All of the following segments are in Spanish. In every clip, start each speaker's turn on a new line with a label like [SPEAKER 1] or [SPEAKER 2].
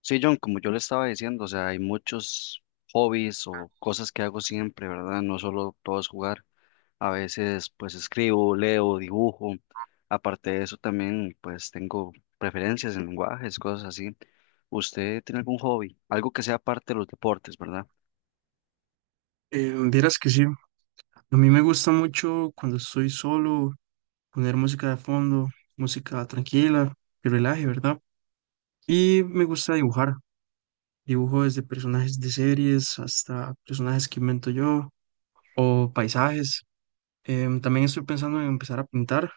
[SPEAKER 1] Sí, John, como yo le estaba diciendo, o sea, hay muchos hobbies o cosas que hago siempre, ¿verdad? No solo todo es jugar, a veces pues escribo, leo, dibujo, aparte de eso también pues tengo preferencias en lenguajes, cosas así. ¿Usted tiene algún hobby? Algo que sea parte de los deportes, ¿verdad?
[SPEAKER 2] Vieras que sí, a mí me gusta mucho cuando estoy solo poner música de fondo, música tranquila, que relaje, ¿verdad? Y me gusta dibujar, dibujo desde personajes de series hasta personajes que invento yo o paisajes. También estoy pensando en empezar a pintar.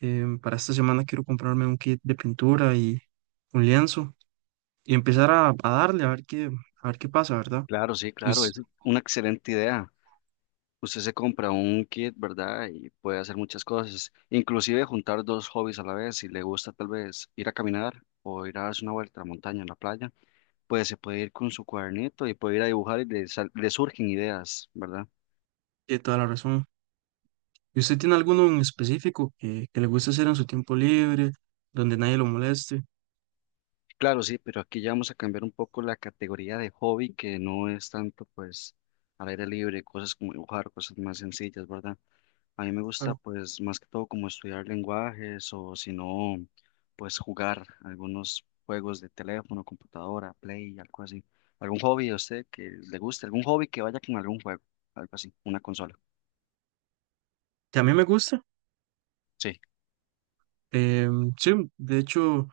[SPEAKER 2] Para esta semana quiero comprarme un kit de pintura y un lienzo y empezar a darle a ver a ver qué pasa, ¿verdad?
[SPEAKER 1] Claro, sí,
[SPEAKER 2] Y
[SPEAKER 1] claro, es
[SPEAKER 2] usted
[SPEAKER 1] una excelente idea. Usted se compra un kit, ¿verdad? Y puede hacer muchas cosas, inclusive juntar dos hobbies a la vez, si le gusta tal vez ir a caminar o ir a darse una vuelta a la montaña, a la playa pues se puede ir con su cuadernito y puede ir a dibujar y le, le surgen ideas, ¿verdad?
[SPEAKER 2] tiene toda la razón. ¿Y usted tiene alguno en específico que le guste hacer en su tiempo libre, donde nadie lo moleste?
[SPEAKER 1] Claro, sí, pero aquí ya vamos a cambiar un poco la categoría de hobby que no es tanto pues al aire libre, cosas como dibujar, cosas más sencillas, ¿verdad? A mí me gusta
[SPEAKER 2] Claro.
[SPEAKER 1] pues más que todo como estudiar lenguajes o si no, pues jugar algunos juegos de teléfono, computadora, play, algo así. ¿Algún hobby a usted que le guste? ¿Algún hobby que vaya con algún juego? Algo así, una consola.
[SPEAKER 2] Que a mí me gusta.
[SPEAKER 1] Sí.
[SPEAKER 2] Sí, de hecho,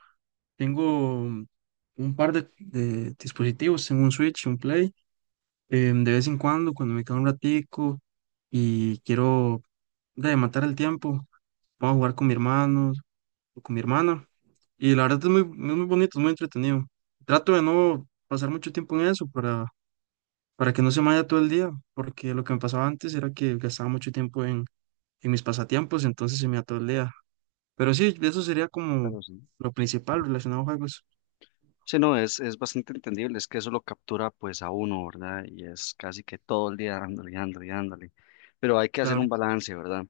[SPEAKER 2] tengo un par de dispositivos, tengo un Switch, un Play. De vez en cuando, cuando me queda un ratico y quiero de matar el tiempo, puedo jugar con mi hermano o con mi hermana. Y la verdad es es muy bonito, es muy entretenido. Trato de no pasar mucho tiempo en eso para que no se me vaya todo el día, porque lo que me pasaba antes era que gastaba mucho tiempo en mis pasatiempos, entonces se me iba todo el día. Pero sí, de eso sería como
[SPEAKER 1] Claro, sí.
[SPEAKER 2] lo principal relacionado a juegos,
[SPEAKER 1] Sí, no, es bastante entendible, es que eso lo captura pues a uno, ¿verdad? Y es casi que todo el día dándole, dándole, dándole. Pero hay que hacer un
[SPEAKER 2] claro.
[SPEAKER 1] balance, ¿verdad?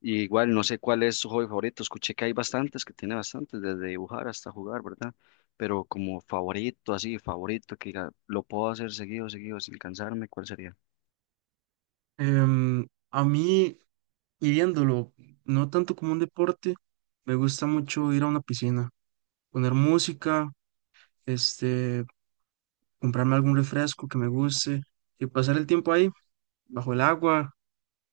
[SPEAKER 1] Y igual, no sé cuál es su hobby favorito, escuché que hay bastantes, que tiene bastantes, desde dibujar hasta jugar, ¿verdad? Pero como favorito, así, favorito, que diga, lo puedo hacer seguido, seguido, sin cansarme, ¿cuál sería?
[SPEAKER 2] Em, a mí, y viéndolo, no tanto como un deporte, me gusta mucho ir a una piscina, poner música, este, comprarme algún refresco que me guste y pasar el tiempo ahí, bajo el agua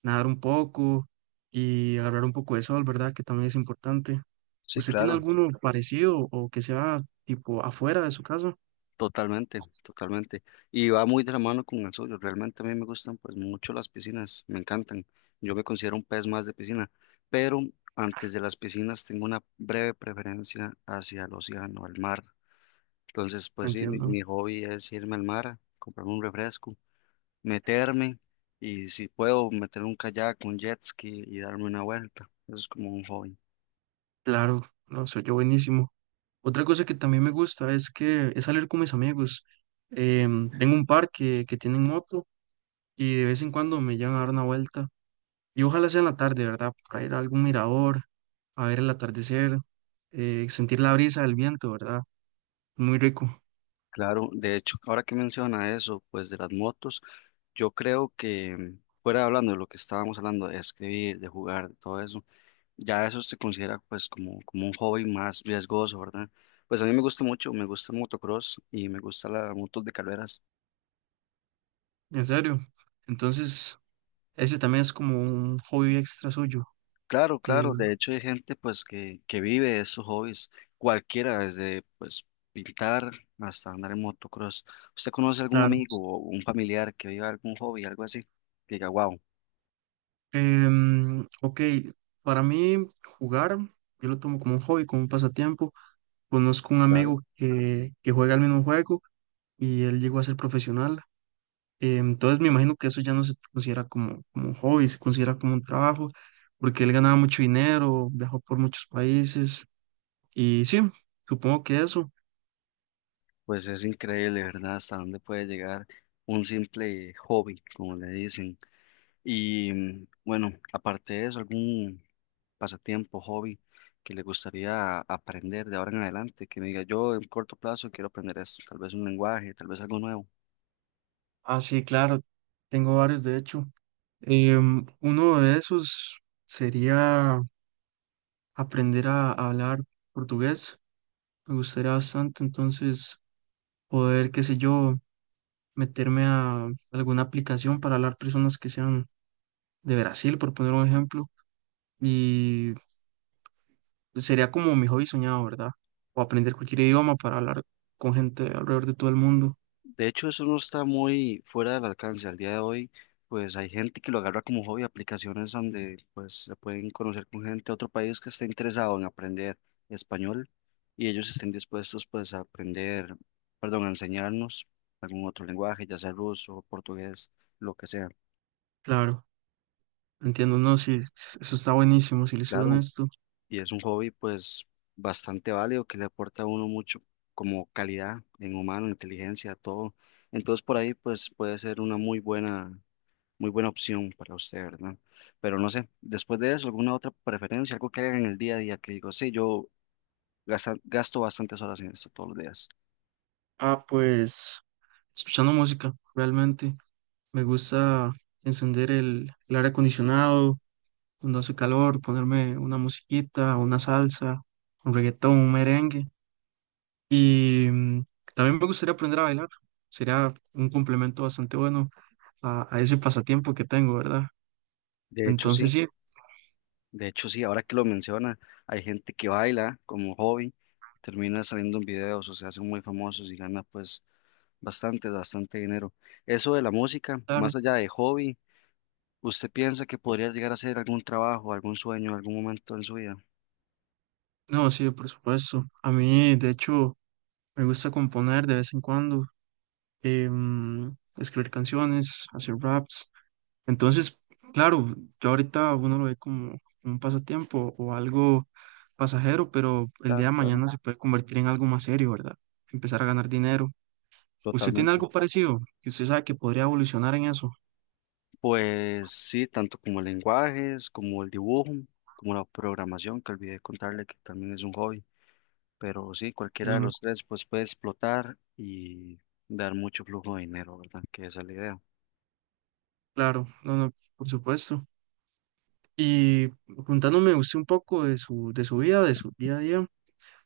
[SPEAKER 2] nadar un poco y agarrar un poco de sol, ¿verdad? Que también es importante.
[SPEAKER 1] Sí,
[SPEAKER 2] ¿Usted tiene
[SPEAKER 1] claro.
[SPEAKER 2] alguno parecido o que sea tipo afuera de su casa?
[SPEAKER 1] Totalmente, totalmente. Y va muy de la mano con el suyo. Realmente a mí me gustan pues mucho las piscinas, me encantan. Yo me considero un pez más de piscina, pero antes de las piscinas tengo una breve preferencia hacia el océano, el mar. Entonces, pues sí, mi,
[SPEAKER 2] Entiendo.
[SPEAKER 1] mi hobby es irme al mar, comprarme un refresco, meterme y si puedo meter un kayak, un jet ski y darme una vuelta. Eso es como un hobby.
[SPEAKER 2] Claro, no, soy yo buenísimo. Otra cosa que también me gusta es que es salir con mis amigos. Tengo un par que tienen moto y de vez en cuando me llevan a dar una vuelta. Y ojalá sea en la tarde, ¿verdad? Para ir a algún mirador, a ver el atardecer, sentir la brisa del viento, ¿verdad? Muy rico,
[SPEAKER 1] Claro, de hecho, ahora que menciona eso, pues de las motos. Yo creo que fuera hablando de lo que estábamos hablando, de escribir, de jugar, de todo eso, ya eso se considera pues como, como un hobby más riesgoso, ¿verdad? Pues a mí me gusta mucho, me gusta el motocross y me gusta las motos de carreras.
[SPEAKER 2] en serio. Entonces, ese también es como un hobby extra suyo.
[SPEAKER 1] Claro,
[SPEAKER 2] eh,
[SPEAKER 1] claro, de hecho hay gente pues que vive de esos hobbies, cualquiera, desde pues pintar hasta andar en motocross. ¿Usted conoce algún
[SPEAKER 2] claro.
[SPEAKER 1] amigo o un familiar que viva algún hobby, algo así? Que diga, wow.
[SPEAKER 2] Ok, para mí jugar, yo lo tomo como un hobby, como un pasatiempo. Conozco un amigo que juega el mismo juego y él llegó a ser profesional. Entonces me imagino que eso ya no se considera como un hobby, se considera como un trabajo, porque él ganaba mucho dinero, viajó por muchos países y sí, supongo que eso.
[SPEAKER 1] Pues es increíble, ¿verdad? Hasta dónde puede llegar un simple hobby, como le dicen. Y bueno, aparte de eso, algún pasatiempo, hobby que le gustaría aprender de ahora en adelante, que me diga yo en corto plazo quiero aprender esto, tal vez un lenguaje, tal vez algo nuevo.
[SPEAKER 2] Ah, sí, claro, tengo varios de hecho. Uno de esos sería aprender a hablar portugués. Me gustaría bastante entonces poder, qué sé yo, meterme a alguna aplicación para hablar personas que sean de Brasil, por poner un ejemplo. Y sería como mi hobby soñado, ¿verdad? O aprender cualquier idioma para hablar con gente alrededor de todo el mundo.
[SPEAKER 1] De hecho, eso no está muy fuera del alcance. Al día de hoy, pues hay gente que lo agarra como hobby, aplicaciones donde pues se pueden conocer con gente de otro país que esté interesado en aprender español y ellos estén dispuestos pues a aprender, perdón, a enseñarnos algún otro lenguaje, ya sea ruso, portugués, lo que sea.
[SPEAKER 2] Claro, entiendo, no, sí, eso está buenísimo, si le soy
[SPEAKER 1] Claro,
[SPEAKER 2] honesto.
[SPEAKER 1] y es un hobby pues bastante válido que le aporta a uno mucho como calidad en humano, inteligencia, todo. Entonces por ahí pues puede ser una muy buena muy buena opción para usted, ¿verdad? Pero no sé, después de eso, ¿alguna otra preferencia? Algo que haga en el día a día que digo, sí, yo gasto bastantes horas en esto todos los días.
[SPEAKER 2] Ah, pues escuchando música, realmente. Me gusta encender el aire acondicionado cuando hace calor, ponerme una musiquita, una salsa, un reggaetón, un merengue. Y también me gustaría aprender a bailar. Sería un complemento bastante bueno a ese pasatiempo que tengo, ¿verdad?
[SPEAKER 1] De hecho, sí,
[SPEAKER 2] Entonces sí,
[SPEAKER 1] de hecho, sí, ahora que lo menciona, hay gente que baila como hobby, termina saliendo en videos o se hacen muy famosos y gana pues bastante, bastante dinero. Eso de la música, más
[SPEAKER 2] claro.
[SPEAKER 1] allá de hobby, ¿usted piensa que podría llegar a ser algún trabajo, algún sueño, algún momento en su vida?
[SPEAKER 2] No, sí, por supuesto. A mí, de hecho, me gusta componer de vez en cuando, em, escribir canciones, hacer raps. Entonces, claro, yo ahorita uno lo ve como un pasatiempo o algo pasajero, pero el día
[SPEAKER 1] Claro,
[SPEAKER 2] de
[SPEAKER 1] claro,
[SPEAKER 2] mañana se puede convertir en algo más serio, ¿verdad? Empezar a ganar dinero. ¿Usted tiene
[SPEAKER 1] totalmente.
[SPEAKER 2] algo parecido? Que usted sabe que podría evolucionar en eso.
[SPEAKER 1] Pues sí, tanto como lenguajes, como el dibujo, como la programación, que olvidé contarle que también es un hobby, pero sí, cualquiera de
[SPEAKER 2] Entiendo.
[SPEAKER 1] los tres pues puede explotar y dar mucho flujo de dinero, ¿verdad? Que esa es la idea.
[SPEAKER 2] Claro, no, no, por supuesto. Y contándome usted un poco de de su vida, de su día a día,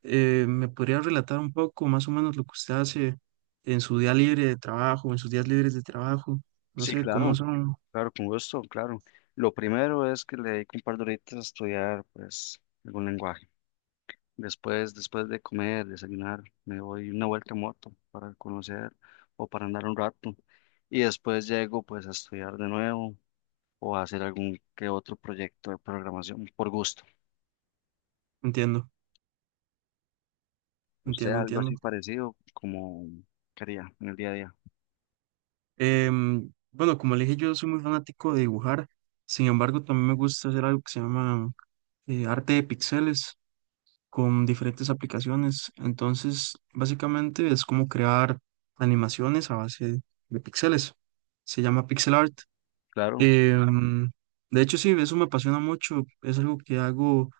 [SPEAKER 2] ¿me podría relatar un poco más o menos lo que usted hace en su día libre de trabajo, en sus días libres de trabajo? No
[SPEAKER 1] Sí,
[SPEAKER 2] sé
[SPEAKER 1] claro,
[SPEAKER 2] cómo son.
[SPEAKER 1] claro, con gusto, claro. Lo primero es que le dedico un par de horitas a estudiar pues algún lenguaje. Después, después de comer, desayunar, me doy una vuelta en moto para conocer o para andar un rato y después llego pues a estudiar de nuevo o hacer algún que otro proyecto de programación por gusto.
[SPEAKER 2] Entiendo,
[SPEAKER 1] ¿Usted algo
[SPEAKER 2] entiendo.
[SPEAKER 1] así parecido como quería en el día a día?
[SPEAKER 2] Bueno, como le dije, yo soy muy fanático de dibujar, sin embargo, también me gusta hacer algo que se llama arte de píxeles con diferentes aplicaciones. Entonces, básicamente es como crear animaciones a base de píxeles. Se llama pixel art.
[SPEAKER 1] Claro,
[SPEAKER 2] Em, de hecho, sí, eso me apasiona mucho. Es algo que hago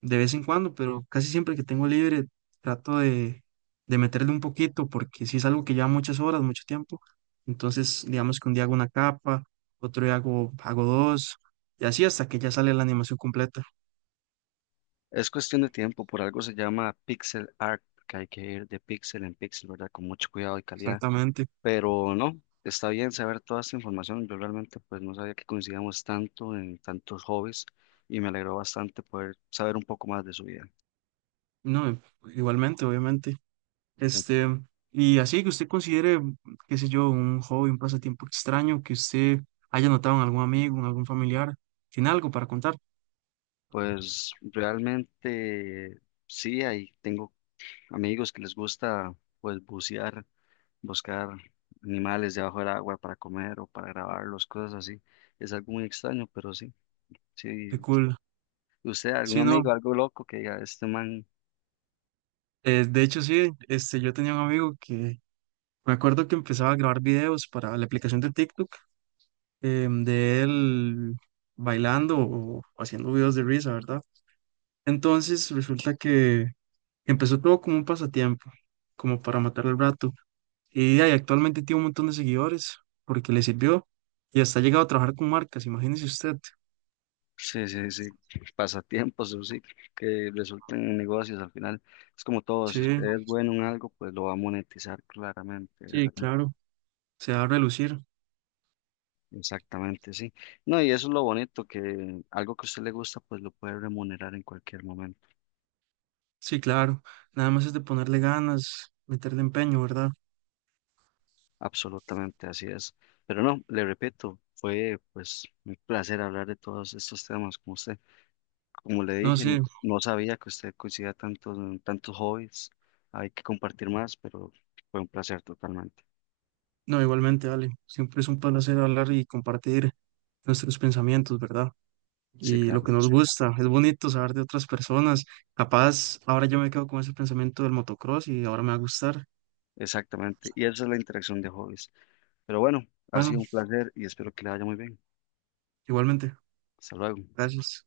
[SPEAKER 2] de vez en cuando, pero casi siempre que tengo libre trato de meterle un poquito porque si es algo que lleva muchas horas, mucho tiempo, entonces digamos que un día hago una capa, otro día hago dos y así hasta que ya sale la animación completa,
[SPEAKER 1] es cuestión de tiempo, por algo se llama pixel art, que hay que ir de pixel en pixel, ¿verdad? Con mucho cuidado y calidad,
[SPEAKER 2] exactamente.
[SPEAKER 1] pero no, está bien saber toda esta información, yo realmente pues no sabía que coincidíamos tanto en tantos hobbies y me alegró bastante poder saber un poco más de su vida.
[SPEAKER 2] No, igualmente, obviamente.
[SPEAKER 1] Eh,
[SPEAKER 2] Este, y así que usted considere, qué sé yo, un hobby, un pasatiempo extraño que usted haya notado en algún amigo, en algún familiar, tiene algo para contar,
[SPEAKER 1] Pues realmente sí, ahí tengo amigos que les gusta pues bucear buscar animales debajo del agua para comer o para grabarlos, cosas así. Es algo muy extraño, pero sí,
[SPEAKER 2] qué
[SPEAKER 1] sí.
[SPEAKER 2] cool.
[SPEAKER 1] ¿Usted, algún
[SPEAKER 2] Sí, no.
[SPEAKER 1] amigo, algo loco que diga, este man,
[SPEAKER 2] De hecho, sí, este, yo tenía un amigo que me acuerdo que empezaba a grabar videos para la aplicación de TikTok, de él bailando o haciendo videos de risa, ¿verdad? Entonces resulta que empezó todo como un pasatiempo, como para matar el rato. Y ahí actualmente tiene un montón de seguidores porque le sirvió y hasta ha llegado a trabajar con marcas, imagínese usted.
[SPEAKER 1] sí, sí, sí, pasatiempos o sí, que resulten en negocios al final? Es como todo,
[SPEAKER 2] Sí,
[SPEAKER 1] si usted es bueno en algo, pues lo va a monetizar claramente,
[SPEAKER 2] sí,
[SPEAKER 1] ¿verdad?
[SPEAKER 2] claro, se va a relucir.
[SPEAKER 1] Exactamente, sí. No, y eso es lo bonito, que algo que a usted le gusta, pues lo puede remunerar en cualquier momento.
[SPEAKER 2] Sí, claro, nada más es de ponerle ganas, meterle empeño, ¿verdad?
[SPEAKER 1] Absolutamente, así es. Pero no, le repito, fue pues un placer hablar de todos estos temas con usted. Como le
[SPEAKER 2] No,
[SPEAKER 1] dije,
[SPEAKER 2] sí,
[SPEAKER 1] no sabía que usted coincidía tanto en tantos hobbies. Hay que compartir más, pero fue un placer totalmente.
[SPEAKER 2] no, igualmente, Ale. Siempre es un placer hablar y compartir nuestros pensamientos, ¿verdad?
[SPEAKER 1] Sí,
[SPEAKER 2] Y lo
[SPEAKER 1] claro,
[SPEAKER 2] que nos gusta. Es bonito saber de otras personas. Capaz, ahora yo me quedo con ese pensamiento del motocross y ahora me va a gustar.
[SPEAKER 1] exactamente. Y esa es la interacción de hobbies. Pero bueno, ha
[SPEAKER 2] Bueno,
[SPEAKER 1] sido un placer y espero que le vaya muy bien.
[SPEAKER 2] igualmente.
[SPEAKER 1] Hasta luego.
[SPEAKER 2] Gracias.